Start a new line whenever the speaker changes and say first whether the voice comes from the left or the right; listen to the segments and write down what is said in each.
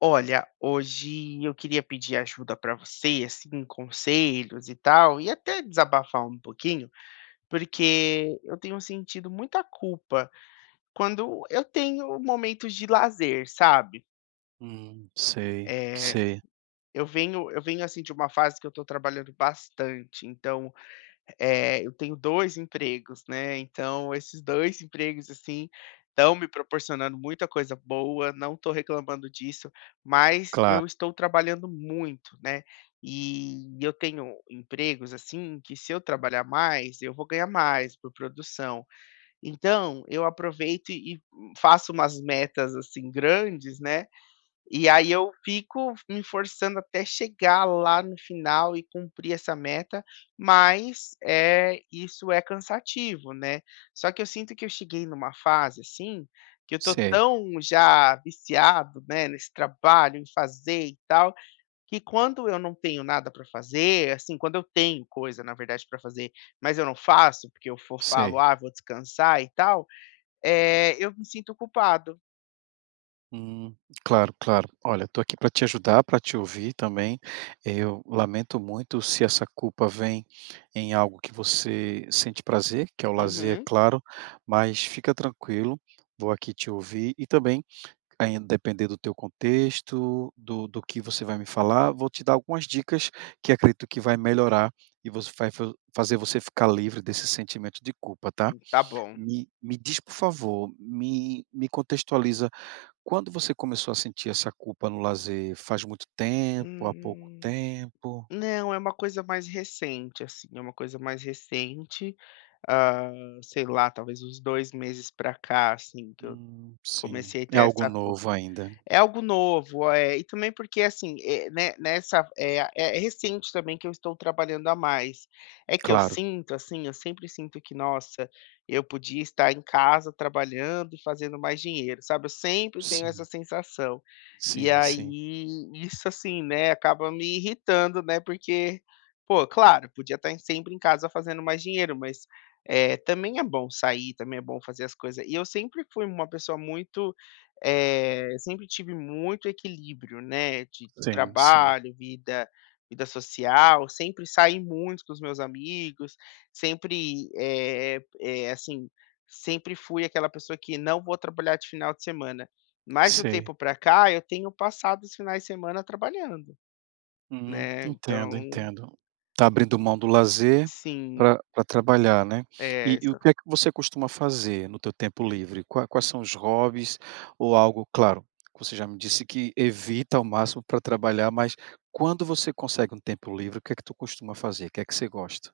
left: Olha, hoje eu queria pedir ajuda para você, assim, conselhos e tal, e até desabafar um pouquinho, porque eu tenho sentido muita culpa quando eu tenho momentos de lazer, sabe?
right: Hum, sei,
left: Eh,
right: sei,
left: eu venho assim de uma fase que eu estou trabalhando bastante, então. Eu tenho 2 empregos, né, então esses 2 empregos, assim, estão me proporcionando muita coisa boa, não estou reclamando disso, mas eu
right: claro,
left: estou trabalhando muito, né, e eu tenho empregos, assim, que se eu trabalhar mais, eu vou ganhar mais por produção. Então eu aproveito e faço umas metas, assim, grandes, né, e aí eu fico me forçando até chegar lá no final e cumprir essa meta, mas, é, isso é cansativo, né. Só que eu sinto que eu cheguei numa fase, assim, que eu tô
right: sei,
left: tão já viciado, né, nesse trabalho, em fazer e tal, que quando eu não tenho nada para fazer, assim, quando eu tenho coisa, na verdade, para fazer, mas eu não faço, porque eu for falo:
right: sei.
left: "Ah, vou descansar e tal", eu me sinto culpado.
right: Hum, claro, claro. Olha, estou aqui para te ajudar, para te ouvir também. Eu lamento muito se essa culpa vem em algo que você sente prazer, que é o lazer, é
left: Uhum.
right: claro, mas fica tranquilo, vou aqui te ouvir e também, aí, depender do teu contexto, do, do que você vai me falar, vou te dar algumas dicas que acredito que vai melhorar e você vai fazer você ficar livre desse sentimento de culpa, tá?
left: Tá bom.
right: Me diz, por favor, me contextualiza, quando você começou a sentir essa culpa no lazer? Faz muito tempo? Há pouco
left: Hum.
right: tempo?
left: Não, é uma coisa mais recente, assim, é uma coisa mais recente, ah, sei lá, talvez uns 2 meses pra cá, assim, que eu
right: Sim,
left: comecei a
right: é
left: ter
right: algo
left: essa,
right: novo ainda.
left: é algo novo, e também porque, assim, né, nessa é recente também que eu estou trabalhando a mais. É que eu
right: Claro,
left: sinto, assim, eu sempre sinto que: "Nossa, eu podia estar em casa trabalhando e fazendo mais dinheiro", sabe, eu sempre tenho essa
right: sim,
left: sensação. E
right: sim, sim,
left: aí isso, assim, né, acaba me irritando, né, porque, pô, claro, podia estar em sempre em casa fazendo mais dinheiro, mas, também é bom sair, também é bom fazer as coisas. E eu sempre fui uma pessoa muito, eu sempre tive muito equilíbrio, né, de
right: sim, sim,
left: trabalho, vida, vida social, sempre saí muito com os meus amigos, sempre, assim, sempre fui aquela pessoa que não vou trabalhar de final de semana. Mas de um
right: sei.
left: tempo para cá, eu tenho passado os finais de semana trabalhando, né,
right: Entendo,
left: então
right: entendo. Tá abrindo mão do lazer
left: sim,
right: para trabalhar, né.
left: é.
right: E o que é que você costuma fazer no teu tempo livre? Quais são os hobbies ou algo claro, que você já me disse que evita ao máximo para trabalhar, mas quando você consegue um tempo livre, o que é que tu costuma fazer? O que é que você gosta?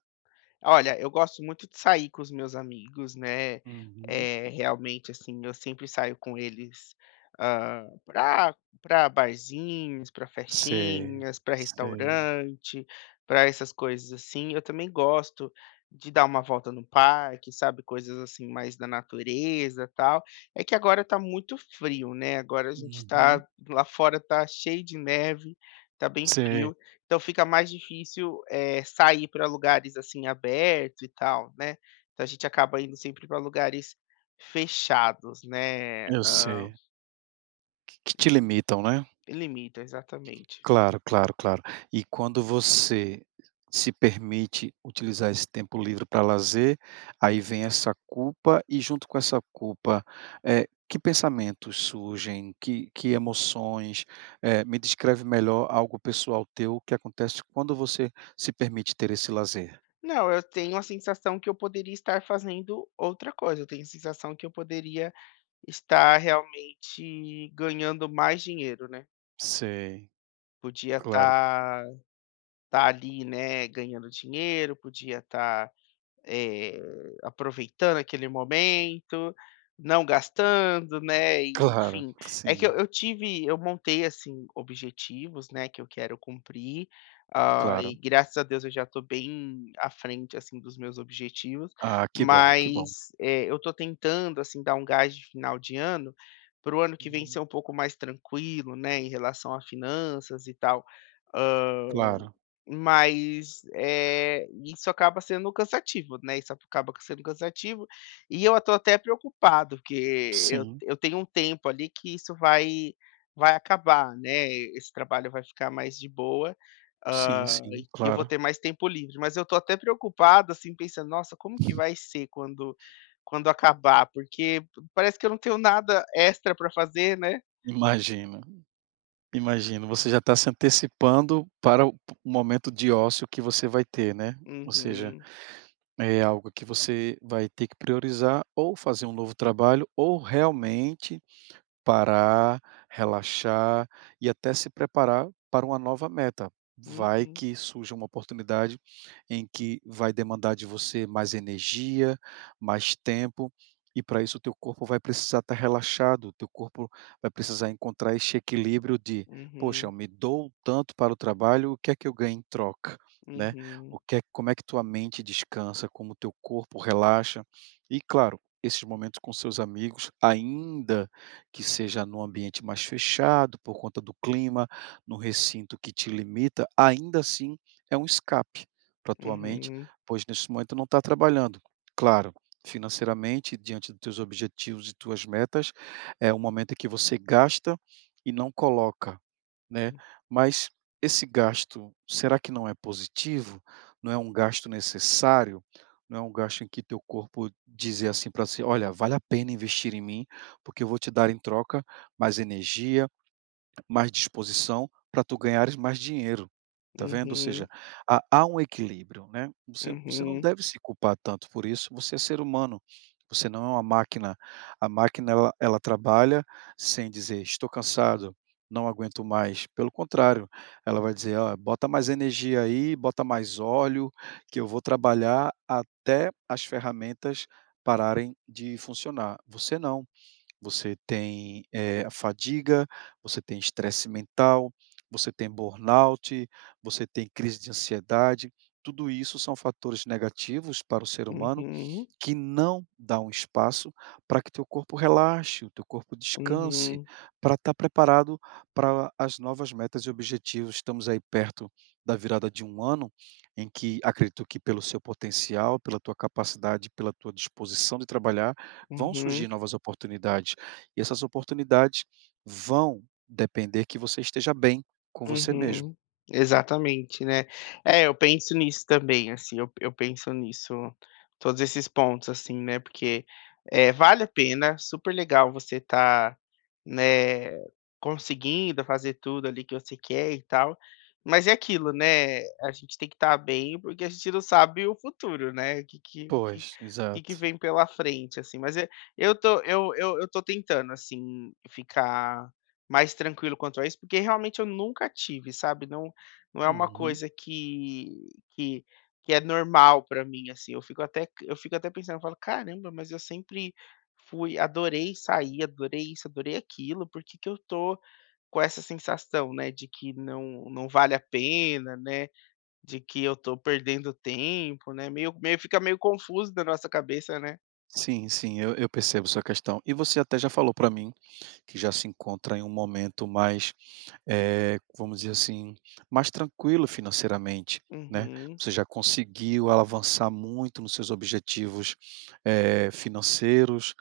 left: Olha, eu gosto muito de sair com os meus amigos, né,
right: Uhum.
left: realmente, assim, eu sempre saio com eles, para para barzinhos, para
right: Sei,
left: festinhas, para
right: sei.
left: restaurante, para essas coisas assim. Eu também gosto de dar uma volta no parque, sabe, coisas assim mais da natureza, tal. É que agora tá muito frio, né, agora a gente
right: Uhum.
left: tá lá fora, tá cheio de neve, tá bem
right: Sei,
left: frio. Então fica mais difícil, sair para lugares, assim, abertos e tal, né. Então a gente acaba indo sempre para lugares fechados, né,
right: eu
left: hã,
right: sei. Que te limitam, né?
left: limita, exatamente.
right: Claro, claro, claro. E quando você se permite utilizar esse tempo livre para lazer, aí vem essa culpa e junto com essa culpa, que pensamentos surgem? Que emoções? Me descreve melhor algo pessoal teu que acontece quando você se permite ter esse lazer.
left: Não, eu tenho a sensação que eu poderia estar fazendo outra coisa, eu tenho a sensação que eu poderia estar realmente ganhando mais dinheiro, né.
right: Sei,
left: Podia
right: claro,
left: estar ali, né, ganhando dinheiro, podia estar, Eh, aproveitando aquele momento, não gastando, né, e,
right: claro,
left: enfim. É que
right: sim,
left: eu tive, eu montei, assim, objetivos, né, que eu quero cumprir, e
right: claro.
left: graças a Deus eu já estou bem à frente, assim, dos meus objetivos,
right: Ah, que bom, que bom.
left: mas, eu estou tentando, assim, dar um gás de final de ano, para o ano que vem ser um pouco mais tranquilo, né, em relação a finanças e tal.
right: Claro,
left: Mas, isso acaba sendo cansativo, né, isso acaba sendo cansativo, e eu estou até preocupado, porque eu
right: sim,
left: eu tenho um tempo ali que isso vai acabar, né, esse trabalho vai ficar mais de boa,
right: sim,
left: hã,
right: sim,
left: e eu vou
right: claro,
left: ter mais tempo livre, mas eu estou até preocupado, assim, pensando: "Nossa, como que vai ser quando quando acabar?", porque parece que eu não tenho nada extra para fazer, né.
right: imagino. Imagino, você já está se antecipando para o momento de ócio que você vai ter, né. Ou seja,
left: Uhum,
right: é algo que você vai ter que priorizar ou fazer um novo trabalho ou realmente parar, relaxar e até se preparar para uma nova meta. Vai
left: uhum,
right: que surja uma oportunidade em que vai demandar de você mais energia, mais tempo, e para isso o teu corpo vai precisar estar relaxado, o teu corpo vai precisar encontrar esse equilíbrio de: "Poxa, eu
left: uhum,
right: me dou tanto para o trabalho, o que é que eu ganho em troca?", né. O
left: uhum,
right: que é como é que tua mente descansa, como o teu corpo relaxa. E claro, esses momentos com seus amigos ainda que seja num ambiente mais fechado, por conta do clima, num recinto que te limita, ainda assim é um escape para a tua mente,
left: uhum.
right: pois nesse momento não está trabalhando. Claro, financeiramente, diante dos teus objetivos e tuas metas, é um momento em que você gasta e não coloca, né? Mas esse gasto, será que não é positivo? Não é um gasto necessário? Não é um gasto em que teu corpo dizer assim para si, olha, vale a pena investir em mim, porque eu vou te dar em troca mais energia, mais disposição para tu ganhares mais dinheiro, tá vendo? Ou seja,
left: Uhum,
right: há um equilíbrio, né. Você não
left: uhum,
right: deve se culpar tanto por isso, você é ser humano, você não é uma máquina. A máquina ela trabalha sem dizer: "Estou cansado, não aguento mais", pelo contrário, ela vai dizer: "Ó, bota mais energia aí, bota mais óleo, que eu vou trabalhar até as ferramentas pararem de funcionar". Você não você tem, a fadiga, você tem estresse mental, você tem burnout, você tem crise de ansiedade. Tudo isso são fatores negativos para o ser humano
left: uhum,
right: que não dá um espaço para que teu corpo relaxe, o teu corpo descanse,
left: uhum,
right: para estar preparado para as novas metas e objetivos. Estamos aí perto da virada de um ano, em que acredito que pelo seu potencial, pela tua capacidade, pela tua disposição de trabalhar, vão surgir
left: uhum.
right: novas oportunidades. E essas oportunidades vão depender que você esteja bem com você mesmo.
left: Uhum. Exatamente, né. É, eu penso nisso também, assim, eu penso nisso, todos esses pontos, assim, né, porque, vale a pena, super legal você tá, né, conseguindo fazer tudo ali que você quer e tal, mas é aquilo, né, a gente tem que estar bem, porque a gente não sabe o futuro, né, o que o
right: Pois,
left: que que
right: exato.
left: vem pela frente, assim. Mas eu tô tentando, assim, ficar mais tranquilo quanto a isso, porque realmente eu nunca tive, sabe, não não é uma
right: Uhum.
left: coisa que é normal para mim, assim, eu fico até pensando, eu falo: "Caramba, mas eu sempre fui, adorei sair, adorei isso, adorei aquilo, por que que eu tô com essa sensação, né, de que não, não vale a pena, né, de que eu tô perdendo tempo", né, meio fica meio confuso na nossa cabeça, né.
right: Sim, sim, eu percebo sua questão. E você até já falou para mim que já se encontra em um momento mais vamos dizer assim, mais tranquilo financeiramente, né.
left: Uhum,
right: Você já conseguiu avançar muito nos seus objetivos, financeiros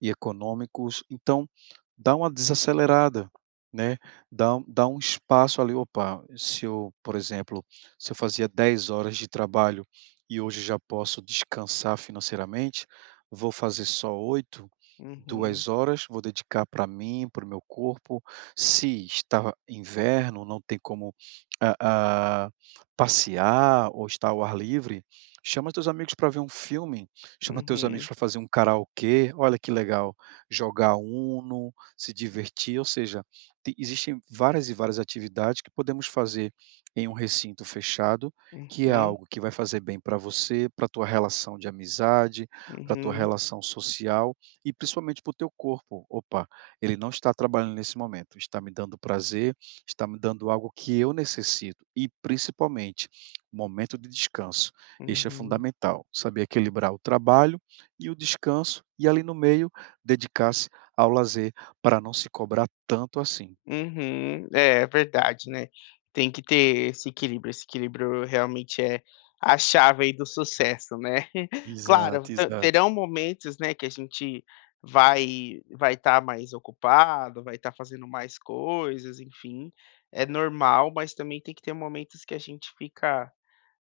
right: e econômicos, então dá uma desacelerada, né, dá um espaço ali, "Opa, se eu, por exemplo, se eu fazia 10 horas de trabalho e hoje já posso descansar financeiramente, vou fazer só 8,
left: uhum,
right: 2 horas, vou dedicar para mim, para o meu corpo, se está inverno, não tem como, ah ah, passear ou estar ao ar livre, chama teus amigos para ver um filme, chama teus amigos
left: uhum,
right: para fazer um karaokê, olha que legal, jogar Uno, se divertir, ou seja, te existem várias e várias atividades que podemos fazer em um recinto fechado, que é
left: uhum,
right: algo que vai fazer bem para você, para tua relação de amizade, para tua
left: uhum,
right: relação social e principalmente para o teu corpo. Opa, ele não está trabalhando nesse momento, está me dando prazer, está me dando algo que eu necessito e, principalmente, momento de descanso. Este é
left: uhum.
right: fundamental, saber equilibrar o trabalho e o descanso e, ali no meio, dedicar-se ao lazer para não se cobrar tanto assim.
left: Uhum. É, é verdade, né. Tem que ter esse equilíbrio realmente é a chave aí do sucesso, né.
right: Exato,
left: Claro, te
right: exato.
left: terão momentos, né, que a gente vai estar mais ocupado, vai estar fazendo mais coisas, enfim, é normal, mas também tem que ter momentos que a gente fica,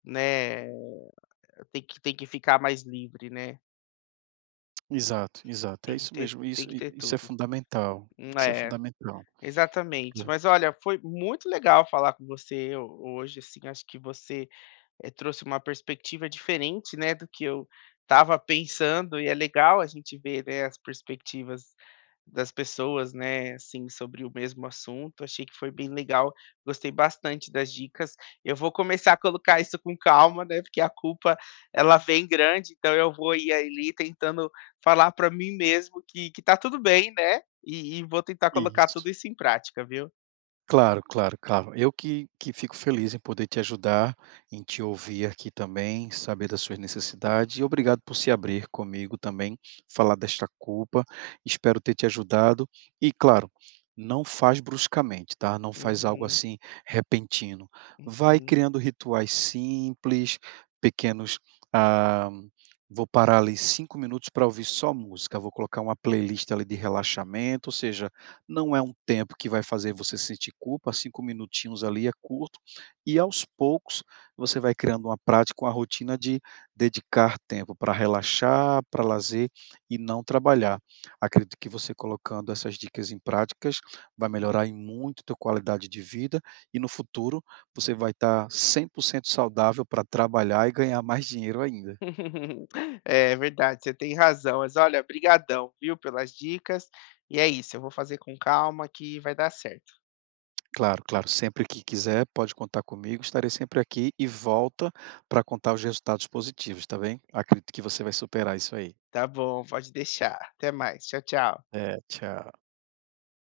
left: né, tem que ficar mais livre, né,
right: Exato, exato. É
left: tem que
right: isso
left: ter
right: mesmo.
left: tem
right: Isso,
left: que
right: i
left: ter
right: isso é
left: tudo.
right: fundamental, isso é
left: É.
right: fundamental.
left: Exatamente.
right: Hã.
left: Mas olha, foi muito legal falar com você ho hoje, assim, acho que você, trouxe uma perspectiva diferente, né, do que eu estava pensando e é legal a gente ver, né, as perspectivas das pessoas, né, assim, sobre o mesmo assunto. Achei que foi bem legal, gostei bastante das dicas. Eu vou começar a colocar isso com calma, né, porque a culpa ela vem grande, então eu vou ir ali tentando falar para mim mesmo que tá tudo bem, né, e vou tentar colocar
right: Isso.
left: tudo isso em prática, viu.
right: Claro, claro, claro. Eu que fico feliz em poder te ajudar, em te ouvir aqui também, saber das suas necessidades e obrigado por se abrir comigo também, falar desta culpa. Espero ter te ajudado e, claro, não faz bruscamente, tá? Não faz algo
left: Uhum,
right: assim repentino. Vai
left: uhum.
right: criando rituais simples, pequenos, ah, vou parar ali 5 minutos para ouvir só música, vou colocar uma playlist ali de relaxamento, ou seja, não é um tempo que vai fazer você sentir culpa, cinco minutinhos ali é curto, e aos poucos você vai criando uma prática, uma rotina de dedicar tempo para relaxar, para lazer e não trabalhar. Acredito que você colocando essas dicas em práticas vai melhorar em muito a tua qualidade de vida e no futuro você vai estar 100% saudável para trabalhar e ganhar mais dinheiro ainda.
left: É verdade, você tem razão. Mas olha, brigadão, viu, pelas dicas. E é isso, eu vou fazer com calma que vai dar certo.
right: Claro, claro. Sempre que quiser, pode contar comigo. Estarei sempre aqui e volta para contar os resultados positivos, tá bem? Acredito que você vai superar isso aí.
left: Tá bom, pode deixar. Até mais. Tchau, tchau.
right: É, tchau.